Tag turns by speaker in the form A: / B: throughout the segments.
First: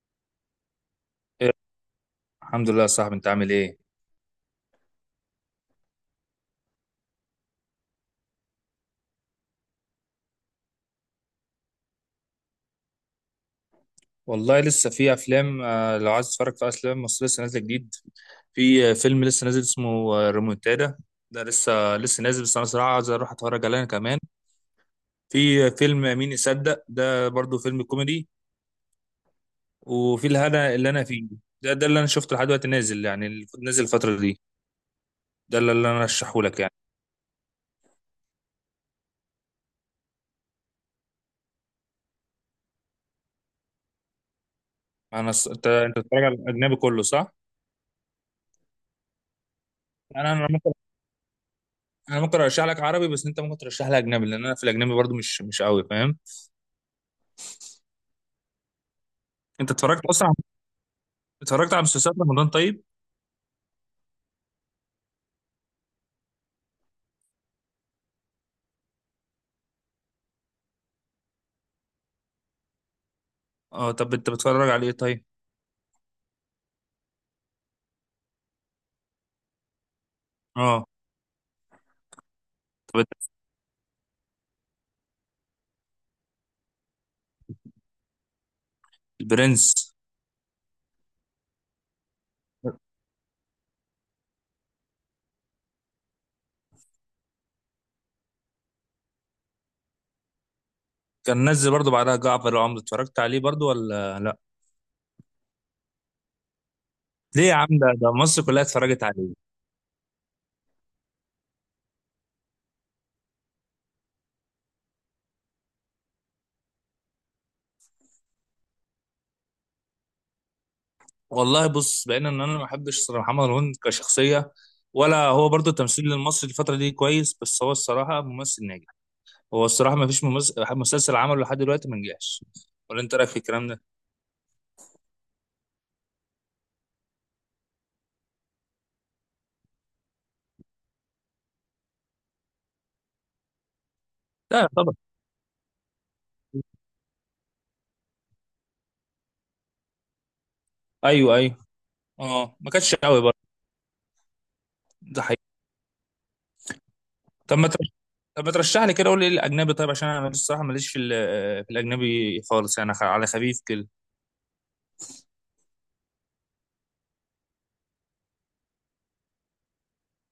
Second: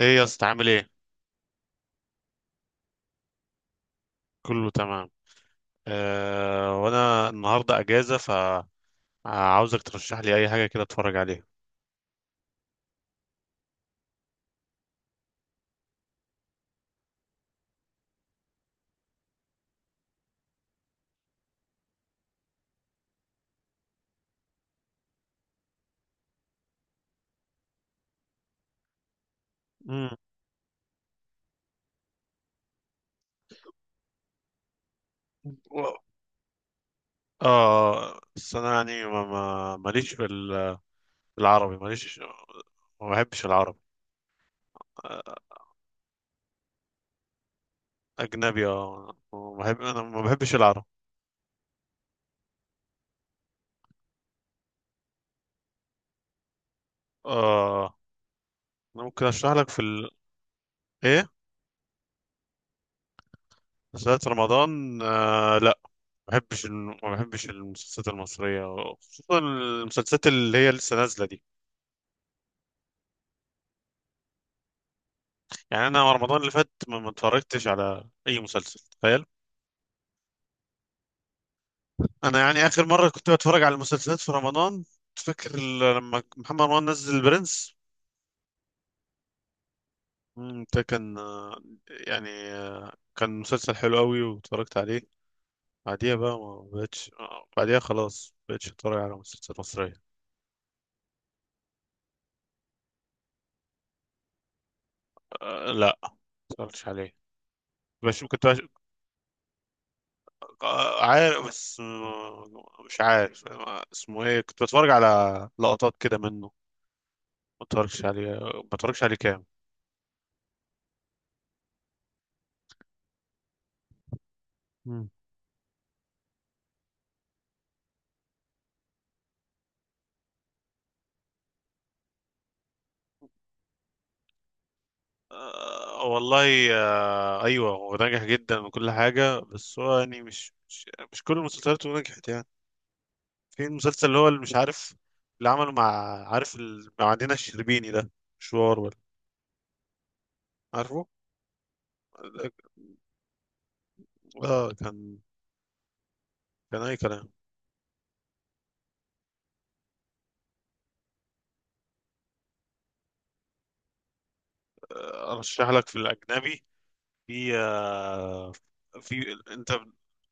A: ايه يا اسطى عامل ايه؟
B: إيه، الحمد لله يا صاحبي، انت عامل ايه؟
A: كله تمام. آه وانا النهارده اجازه، فعاوزك ترشح لي اي حاجه كده اتفرج عليها.
B: والله لسه في افلام، لو عايز تتفرج في افلام مصريه لسه نازله جديد. في فيلم لسه نازل اسمه ريمونتادا. ده لسه نازل، بس انا صراحه عايز اروح اتفرج عليه انا كمان. في فيلم مين يصدق، ده برضو فيلم كوميدي.
A: امم
B: وفي الهنا اللي انا فيه. ده اللي انا شفته لحد دلوقتي نازل، يعني اللي نازل الفتره دي. ده اللي
A: و-.
B: انا ارشحه لك يعني.
A: اه بس انا يعني ماليش في ال-، في العربي ماليش. ما بحبش العربي. آه،
B: انت بتتفرج على الاجنبي كله صح؟
A: اجنبي اه، ما بحب، انا ما
B: انا انا
A: بحبش
B: ممكن
A: العربي.
B: انا ممكن ارشح لك عربي، بس انت ممكن ترشح لي اجنبي، لان انا في الاجنبي برضو مش قوي فاهم.
A: اه انا ممكن اشرح لك
B: انت
A: في
B: اتفرجت
A: ال...
B: اصلا؟
A: ايه.
B: اتفرجت على مسلسلات رمضان طيب؟
A: مسلسلات رمضان آه لا، ما بحبش ما بحبش المسلسلات المصريه، خصوصا المسلسلات اللي هي لسه نازله دي.
B: اه، طب انت بتتفرج على ايه طيب؟
A: يعني انا رمضان اللي فات ما اتفرجتش على اي مسلسل، تخيل.
B: اه
A: انا يعني اخر
B: طب
A: مره
B: انت-
A: كنت بتفرج على المسلسلات في رمضان. تفكر ال-، لما محمد رمضان نزل البرنس.
B: البرنس.
A: ده كان يعني كان مسلسل حلو قوي واتفرجت عليه. بعديها بقى ما بقتش، بعديها خلاص ما بقتش اتفرج على مسلسلات مصريه.
B: كان نزل برضو بعدها جعفر العمدة، اتفرجت عليه برضو ولا لا؟
A: أه لا، ما اتفرجتش عليه.
B: ليه يا عم، ده
A: بشوف،
B: مصر كلها اتفرجت عليه.
A: عارف بس، مش عارف اسمه ايه، كنت بتفرج على لقطات كده منه. ما اتفرجش عليه، ما اتفرجش عليه كام.
B: والله بص، بقينا ان انا ما بحبش صراحة محمد رمضان كشخصية، ولا هو برضو التمثيل المصري الفترة دي كويس، بس هو الصراحة ممثل ناجح. هو الصراحة ما فيش ممثل مسلسل عمله لحد دلوقتي ما نجحش. ولا انت رايك في الكلام ده؟
A: والله ايوه، هو ناجح جدا وكل حاجه، بس هو يعني مش كل المسلسلات نجحت يعني. في المسلسل اللي هو اللي مش
B: لا
A: عارف
B: طبعا.
A: اللي عمله مع، عارف ال- مع دينا الشربيني ده، مشوار ولا، عارفه.
B: ايوه ايوه. اه، ما كانش قوي برضو.
A: ده كان،
B: ده حقيقي.
A: كان اي كلام.
B: طب ما طب ما ترشح لي كده، قول لي ايه الاجنبي طيب، عشان انا الصراحه ماليش في في الاجنبي خالص، يعني على خفيف كده.
A: ارشح لك في الاجنبي. في في انت،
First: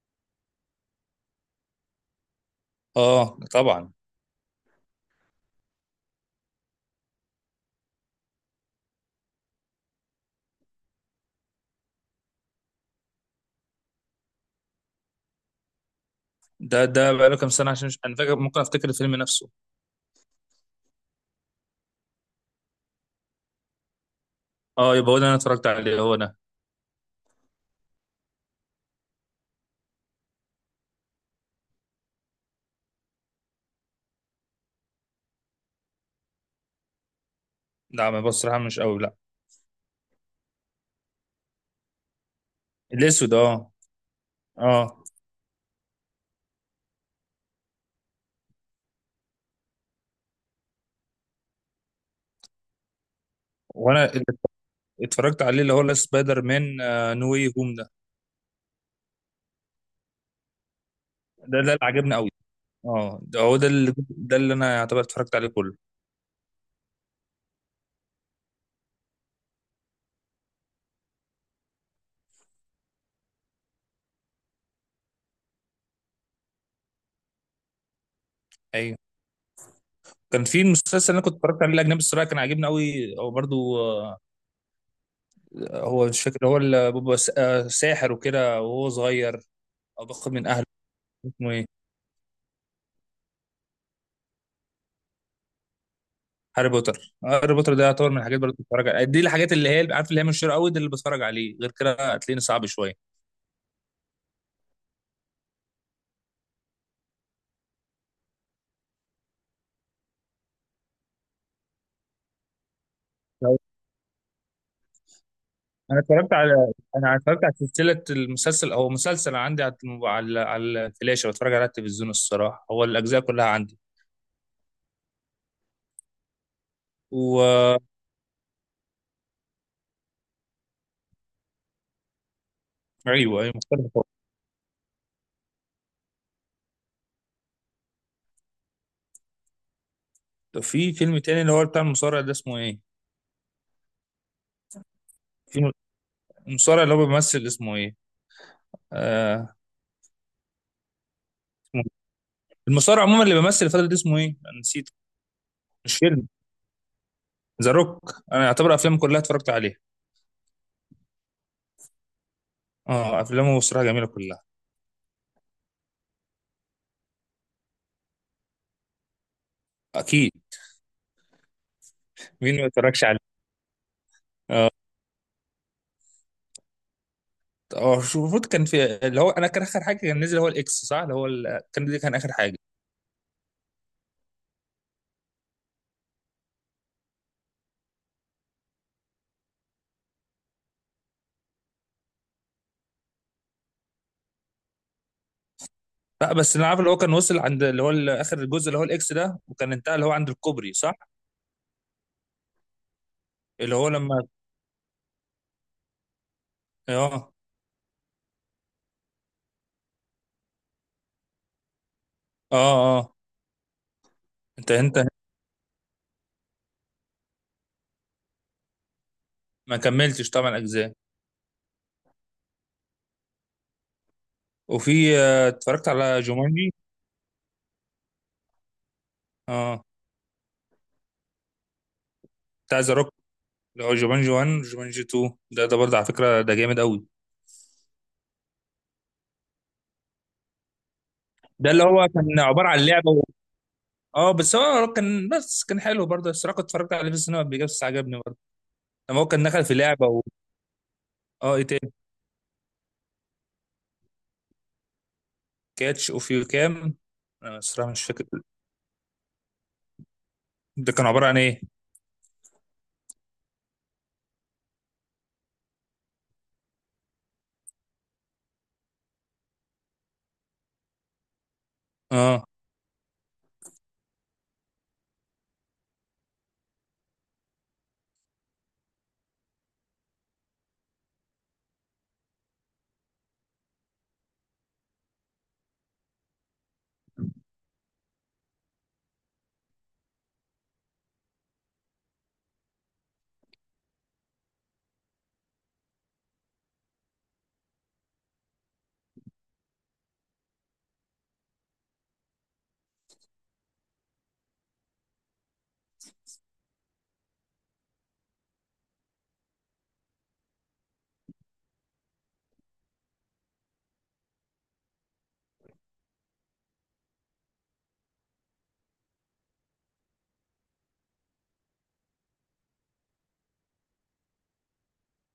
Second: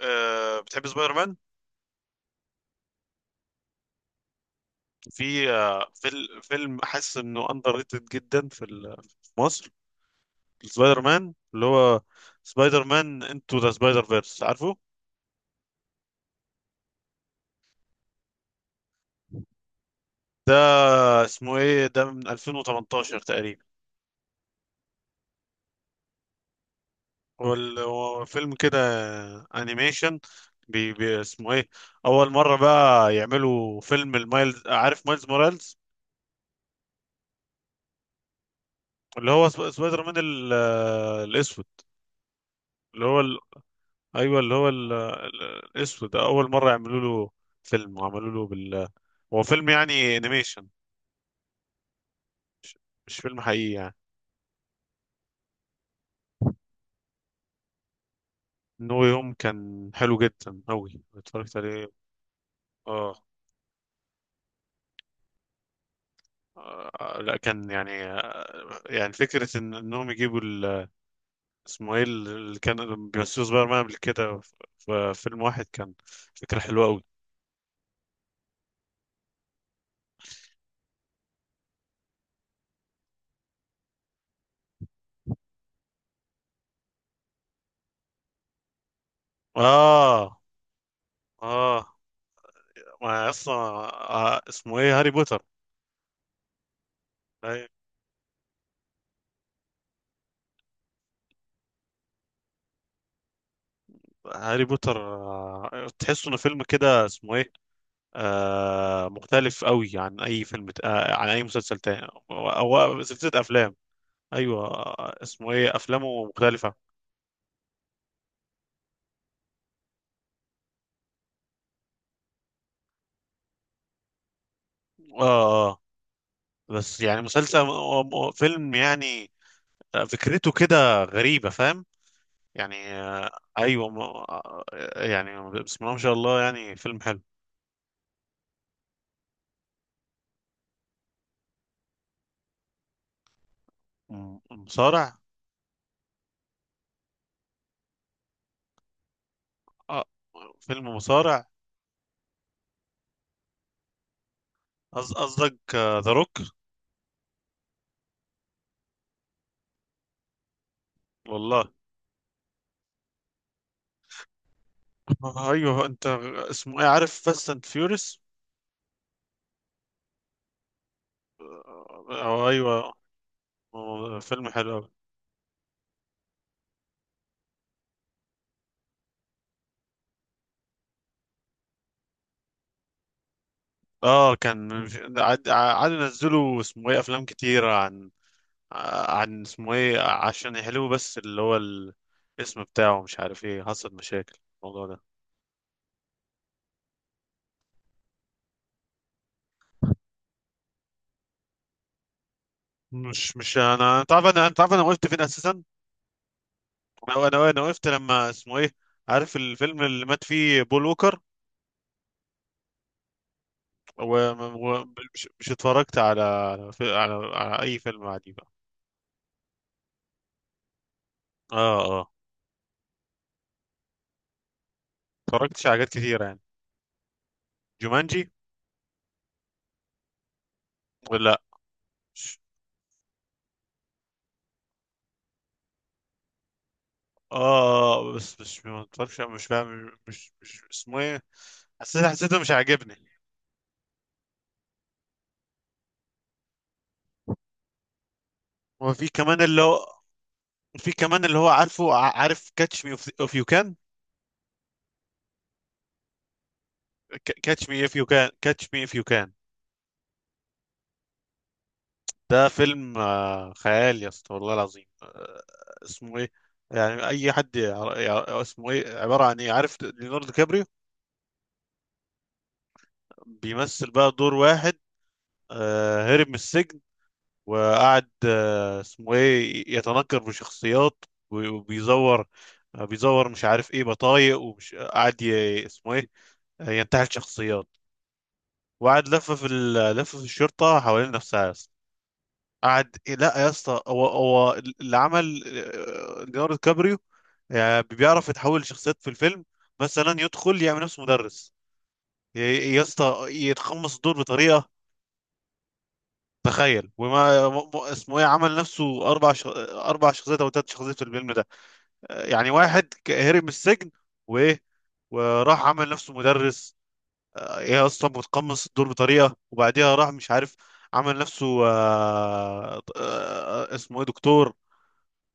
A: بتحب سبايدر مان؟
B: اه طبعا.
A: في فيلم حاسس انه اندر ريتد جدا في ال-، في مصر. سبايدر مان اللي هو، سبايدر مان انتو ذا سبايدر فيرس، عارفه؟
B: ده بقاله كام سنه، عشان مش انا فاكر، ممكن افتكر الفيلم نفسه.
A: ده اسمه ايه ده، من 2018 تقريبا.
B: اه، يبقى هو ده انا اتفرجت عليه، هو ده.
A: هو ال-، هو فيلم كده انيميشن، بي اسمه ايه، اول مره بقى يعملوا فيلم المايلز، عارف مايلز مورالز؟
B: لا، ما بص صراحه، مش قوي لا.
A: اللي هو سبايدر مان ال-، الاسود، اللي هو
B: الاسود
A: ال...
B: اه.
A: ايوه اللي هو ال...،
B: اه،
A: ال- الاسود ده، اول مره يعملوا له فيلم، وعملوا له بال، هو فيلم يعني انيميشن، مش فيلم حقيقي يعني.
B: وانا اللي اتفرجت عليه اللي هو لا، سبايدر مان نو واي هوم ده.
A: نو يوم كان حلو جدا أوي،
B: ده
A: اتفرجت
B: ده اللي
A: عليه.
B: عجبني قوي.
A: اه،
B: اه، ده هو ده اللي انا يعتبر اتفرجت عليه كله.
A: لا، كان يعني يعني فكرة إنهم يجيبوا ال-، اسمه إيه اللي كان بيمثلوا سبايدر مان قبل كده، في في فيلم واحد، كان فكرة حلوة أوي.
B: ايوه. كان في مسلسل انا كنت اتفرجت عليه الاجنبي الصراحه، كان عاجبني قوي او برضو، هو مش فاكر، هو اللي بيبقى ساحر وكده وهو صغير، او باخد
A: آه.
B: من اهله. اسمه ايه؟
A: آه ما أصلا، اسمه إيه، هاري بوتر.
B: هاري بوتر. هاري
A: أي-،
B: بوتر ده يعتبر من الحاجات برضه بتفرج عليها دي، الحاجات اللي هي عارف اللي هي من الشر قوي دي اللي بتفرج عليه، غير كده هتلاقيني صعب شويه.
A: هاري بوتر تحسه إنه فيلم كده اسمه إيه، آه مختلف أوي عن أي فيلم عن أي مسلسل تاني، أو أو سلسلة
B: لو-
A: أفلام. ايوه، اسمه ايه، افلامه مختلفه.
B: انا اتفرجت على سلسله المسلسل. هو مسلسل عندي على على الفلاشه، بتفرج على التلفزيون الصراحه، هو الاجزاء كلها عندي.
A: اه. آه. بس يعني مسلسل
B: و
A: فيلم يعني، فكرته كده غريبه، فاهم؟ يعني
B: ايوه ايوه،
A: ايوه
B: مختلف خالص.
A: يعني بسم الله ما شاء الله، يعني فيلم حلو.
B: في فيلم تاني اللي هو بتاع المصارع ده اسمه ايه؟
A: مصارع.
B: في م- المصارع اللي هو بيمثل اسمه ايه؟ آه.
A: آه فيلم مصارع.
B: المصارع عموما اللي بيمثل الفترة دي اسمه ايه؟ انا نسيت.
A: قصدك
B: مش
A: ذا
B: فيلم.
A: روك؟
B: ذا روك انا اعتبر افلامه كلها اتفرجت عليها.
A: والله.
B: اه، افلامه بصراحة جميلة كلها.
A: ايوه انت، اسمه ايه، عارف فاست اند فيوريس؟
B: اكيد.
A: اه
B: مين ما
A: ايوه.
B: اتفرجش عليه.
A: فيلم
B: اه،
A: حلو أوي.
B: هو المفروض كان في اللي هو انا كان اخر حاجة كان نزل هو الاكس، صح؟ اللي هو كان دي كان اخر حاجة.
A: اه كان، عاد عاد نزلوا اسمه ايه، افلام كتيره عن عن اسمه ايه، عشان يحلوه، بس اللي هو ال-، الاسم بتاعه مش عارف ايه، حصل مشاكل الموضوع ده.
B: لا، بس انا عارف اللي هو كان وصل عند اللي هو اخر الجزء اللي هو الاكس ده، وكان انتهى اللي هو عند الكوبري صح؟
A: مش
B: اللي هو
A: انا، انت عارف
B: لما
A: انا، انت عارف انا وقفت فين اساسا. انا
B: اه.
A: انا انا وقفت لما اسمه ايه، عارف الفيلم اللي مات فيه بول ووكر؟
B: اه اه. انت
A: ومش مش اتفرجت على على اي فيلم عادي بقى.
B: ما كملتش طبعا اجزاء.
A: اه اه.
B: وفي
A: اتفرجتش على حاجات
B: اتفرجت على
A: كتيرة يعني.
B: جومانجي.
A: جومانجي
B: اه،
A: ولا لا، مش-
B: بتاع ذا روك، اللي هو جومانجي 1 جومانجي 2. ده برضه على فكره، ده جامد قوي.
A: اه بس مش، ما اتفرجش، مش فاهم مش اسمه ايه.
B: ده اللي هو
A: حسيته
B: كان
A: مش
B: عباره عن
A: عاجبني.
B: لعبه و... اه بس هو كان، بس كان حلو برضه الصراحه، كنت اتفرجت عليه في السينما قبل كده بس عجبني برضه.
A: وفي
B: لما هو
A: كمان
B: كان
A: اللي
B: دخل في
A: هو،
B: لعبه و...
A: في كمان اللي هو
B: اه ايه
A: عارفه،
B: تاني؟
A: عارف كاتش مي اوف يو كان؟
B: كاتش اوف يو كام. انا
A: كاتش مي
B: الصراحه
A: اف
B: مش
A: يو
B: فاكر.
A: كان كاتش مي اف يو كان
B: ده كان عباره عن ايه؟
A: ده فيلم خيال يا اسطى، والله العظيم. اسمه ايه، يعني اي حد اسمه ايه، عباره عن ايه، عارف ليوناردو كابريو؟
B: اه،
A: بيمثل بقى دور واحد هرب من السجن، وقعد اسمه ايه، يتنكر بشخصيات وبيزور بيزور مش عارف ايه بطايق، ومش قاعد اسمه ايه، ينتحل شخصيات. وقعد لف في ال-، لف في الشرطه حوالين نفسها يا اسطى. قعد، لا يا اسطى، هو اللي عمل، ليوناردو كابريو يعني بيعرف يتحول لشخصيات في الفيلم. مثلا يدخل يعمل نفسه مدرس، يا اسطى، يتقمص الدور بطريقه، تخيل. وما اسمه ايه، عمل نفسه اربع ش...، اربع شخصيات او ثلاث شخصيات في الفيلم ده. يعني واحد هرب من السجن، وايه، وراح عمل نفسه مدرس، هي اصلا بتقمص الدور بطريقه. وبعديها راح مش عارف، عمل نفسه اسمه ايه دكتور،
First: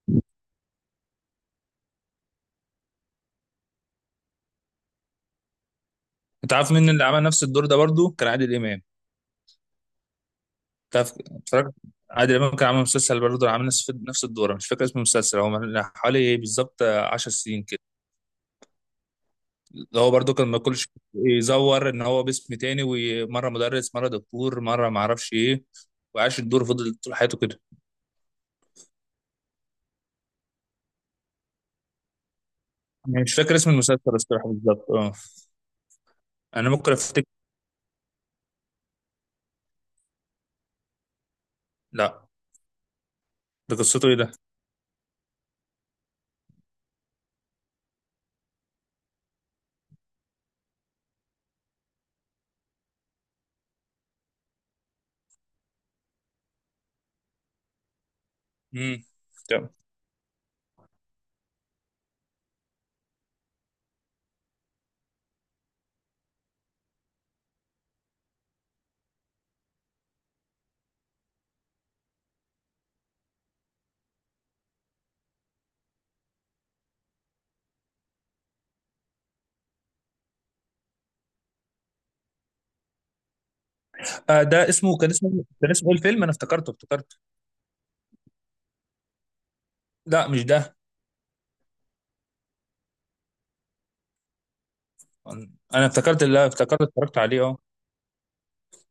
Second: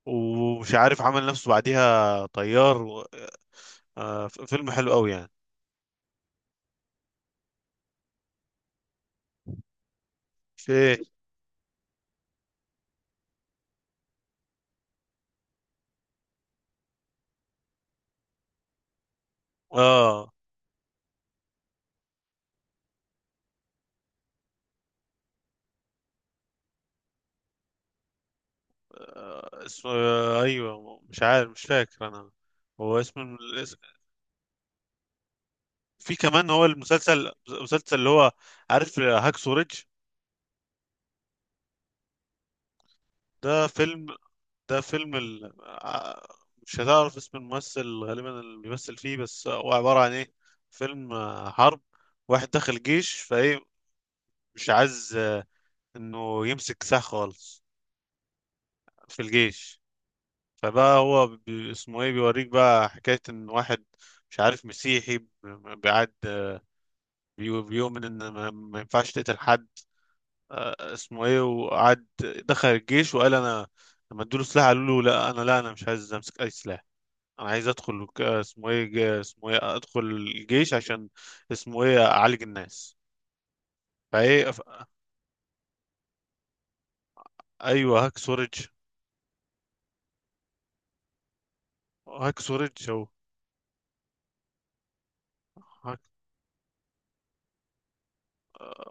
A: ومش عارف عمل نفسه بعديها طيار و-، فيلم حلو قوي يعني.
B: انت عارف مين اللي عمل نفس الدور ده برضه؟ كان عادل امام.
A: في ايه.
B: تعرف اتفرجت. عادل امام كان عامل مسلسل برضه، عامل نفس الدور. أنا مش فاكر اسم المسلسل، هو من حوالي إيه بالظبط 10 سنين. اللي هو
A: اه
B: برضو كان ما كلش يزور ان هو باسم تاني، ومره مدرس، مره دكتور، مره ما اعرفش ايه، وعاش الدور، فضل طول حياته كده.
A: اسمه ايوه مش عارف، مش فاكر انا. هو اسم
B: انا مش فاكر اسم
A: الاسم-.
B: المسلسل الصراحه بالظبط، اه.
A: في كمان هو
B: انا ممكن افتكر.
A: المسلسل اللي هو، عارف هاكسو ريدج؟
B: لا.
A: ده
B: ده
A: فيلم.
B: قصته ايه ده؟
A: ده فيلم ال... مش هتعرف اسم الممثل غالبا اللي بيمثل فيه، بس هو عبارة عن ايه، فيلم حرب. واحد دخل الجيش فايه، مش عايز انه يمسك سلاح خالص
B: امم.
A: في
B: تمام.
A: الجيش. فبقى هو بي...، اسمه ايه، بيوريك بقى حكاية ان واحد، مش عارف مسيحي بيعد، بي... بيؤمن ان ما... ما ينفعش تقتل حد. اسمه ايه، وقعد دخل الجيش وقال انا، لما ادوله سلاح قالوا له لا، انا لا، انا مش عايز امسك اي سلاح. انا عايز ادخل اسمه ايه اسمه ايه، ادخل الجيش عشان اسمه ايه، اعالج الناس.
B: آه،
A: فايه ف....
B: ده اسمه ايه الفيلم، انا افتكرته.
A: ايوه هاك سورج.
B: لا، مش ده.
A: هاك سورج او
B: انا
A: هاك.
B: افتكرت اتفرجت عليه اه،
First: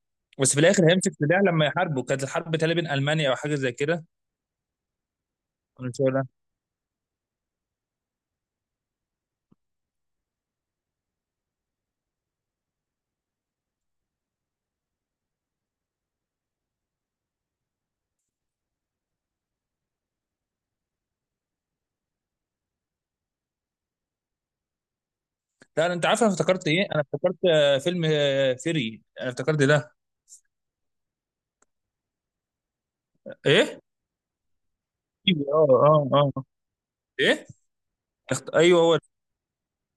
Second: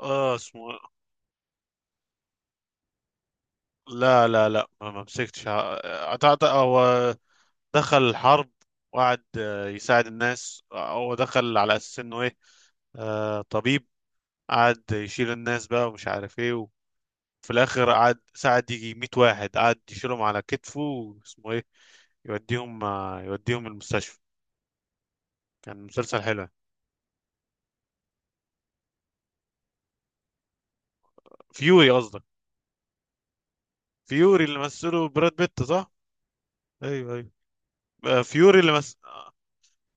A: اه
B: بس في
A: اسمه إيه،
B: الاخر هيمسك سلاح لما يحاربوا. كانت الحرب تقريبا بين المانيا او حاجه زي كده.
A: لا لا لا، ما ما مسكتش
B: أنا مش فاكر ده.
A: أعتقد هو دخل الحرب، وقعد يساعد الناس. هو دخل على اساس انه ايه، آه طبيب. قعد يشيل الناس بقى ومش عارف ايه، وفي الاخر قعد ساعد، يجي 100 واحد قعد يشيلهم على كتفه، واسمه ايه يوديهم يوديهم المستشفى. كان
B: لا، انت
A: مسلسل
B: عارف انا
A: حلو.
B: افتكرت ايه؟ انا افتكرت، فيلم، فيري، انا افتكرت ده.
A: فيوري قصدك؟
B: ايه.
A: فيوري اللي مثله براد
B: فيوري
A: بيت
B: اه
A: صح؟
B: اه. اه
A: ايوه ايوه.
B: ايه.
A: فيوري اللي
B: ايوه
A: مثل.
B: هو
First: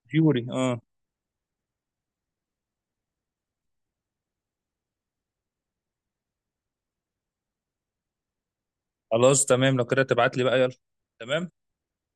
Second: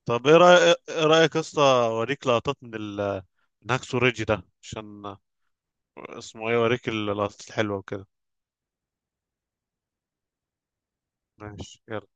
A: طب ايه
B: فيوري
A: رايك،
B: اه.
A: ايه رايك يا اسطى، اوريك لقطات من ال، من هاكسو ريدج ده، عشان اسمه ايه، اوريك اللقطات الحلوه وكده.
B: خلاص تمام، لو كده تبعت لي بقى يلا. تمام.
A: ماشي يلا.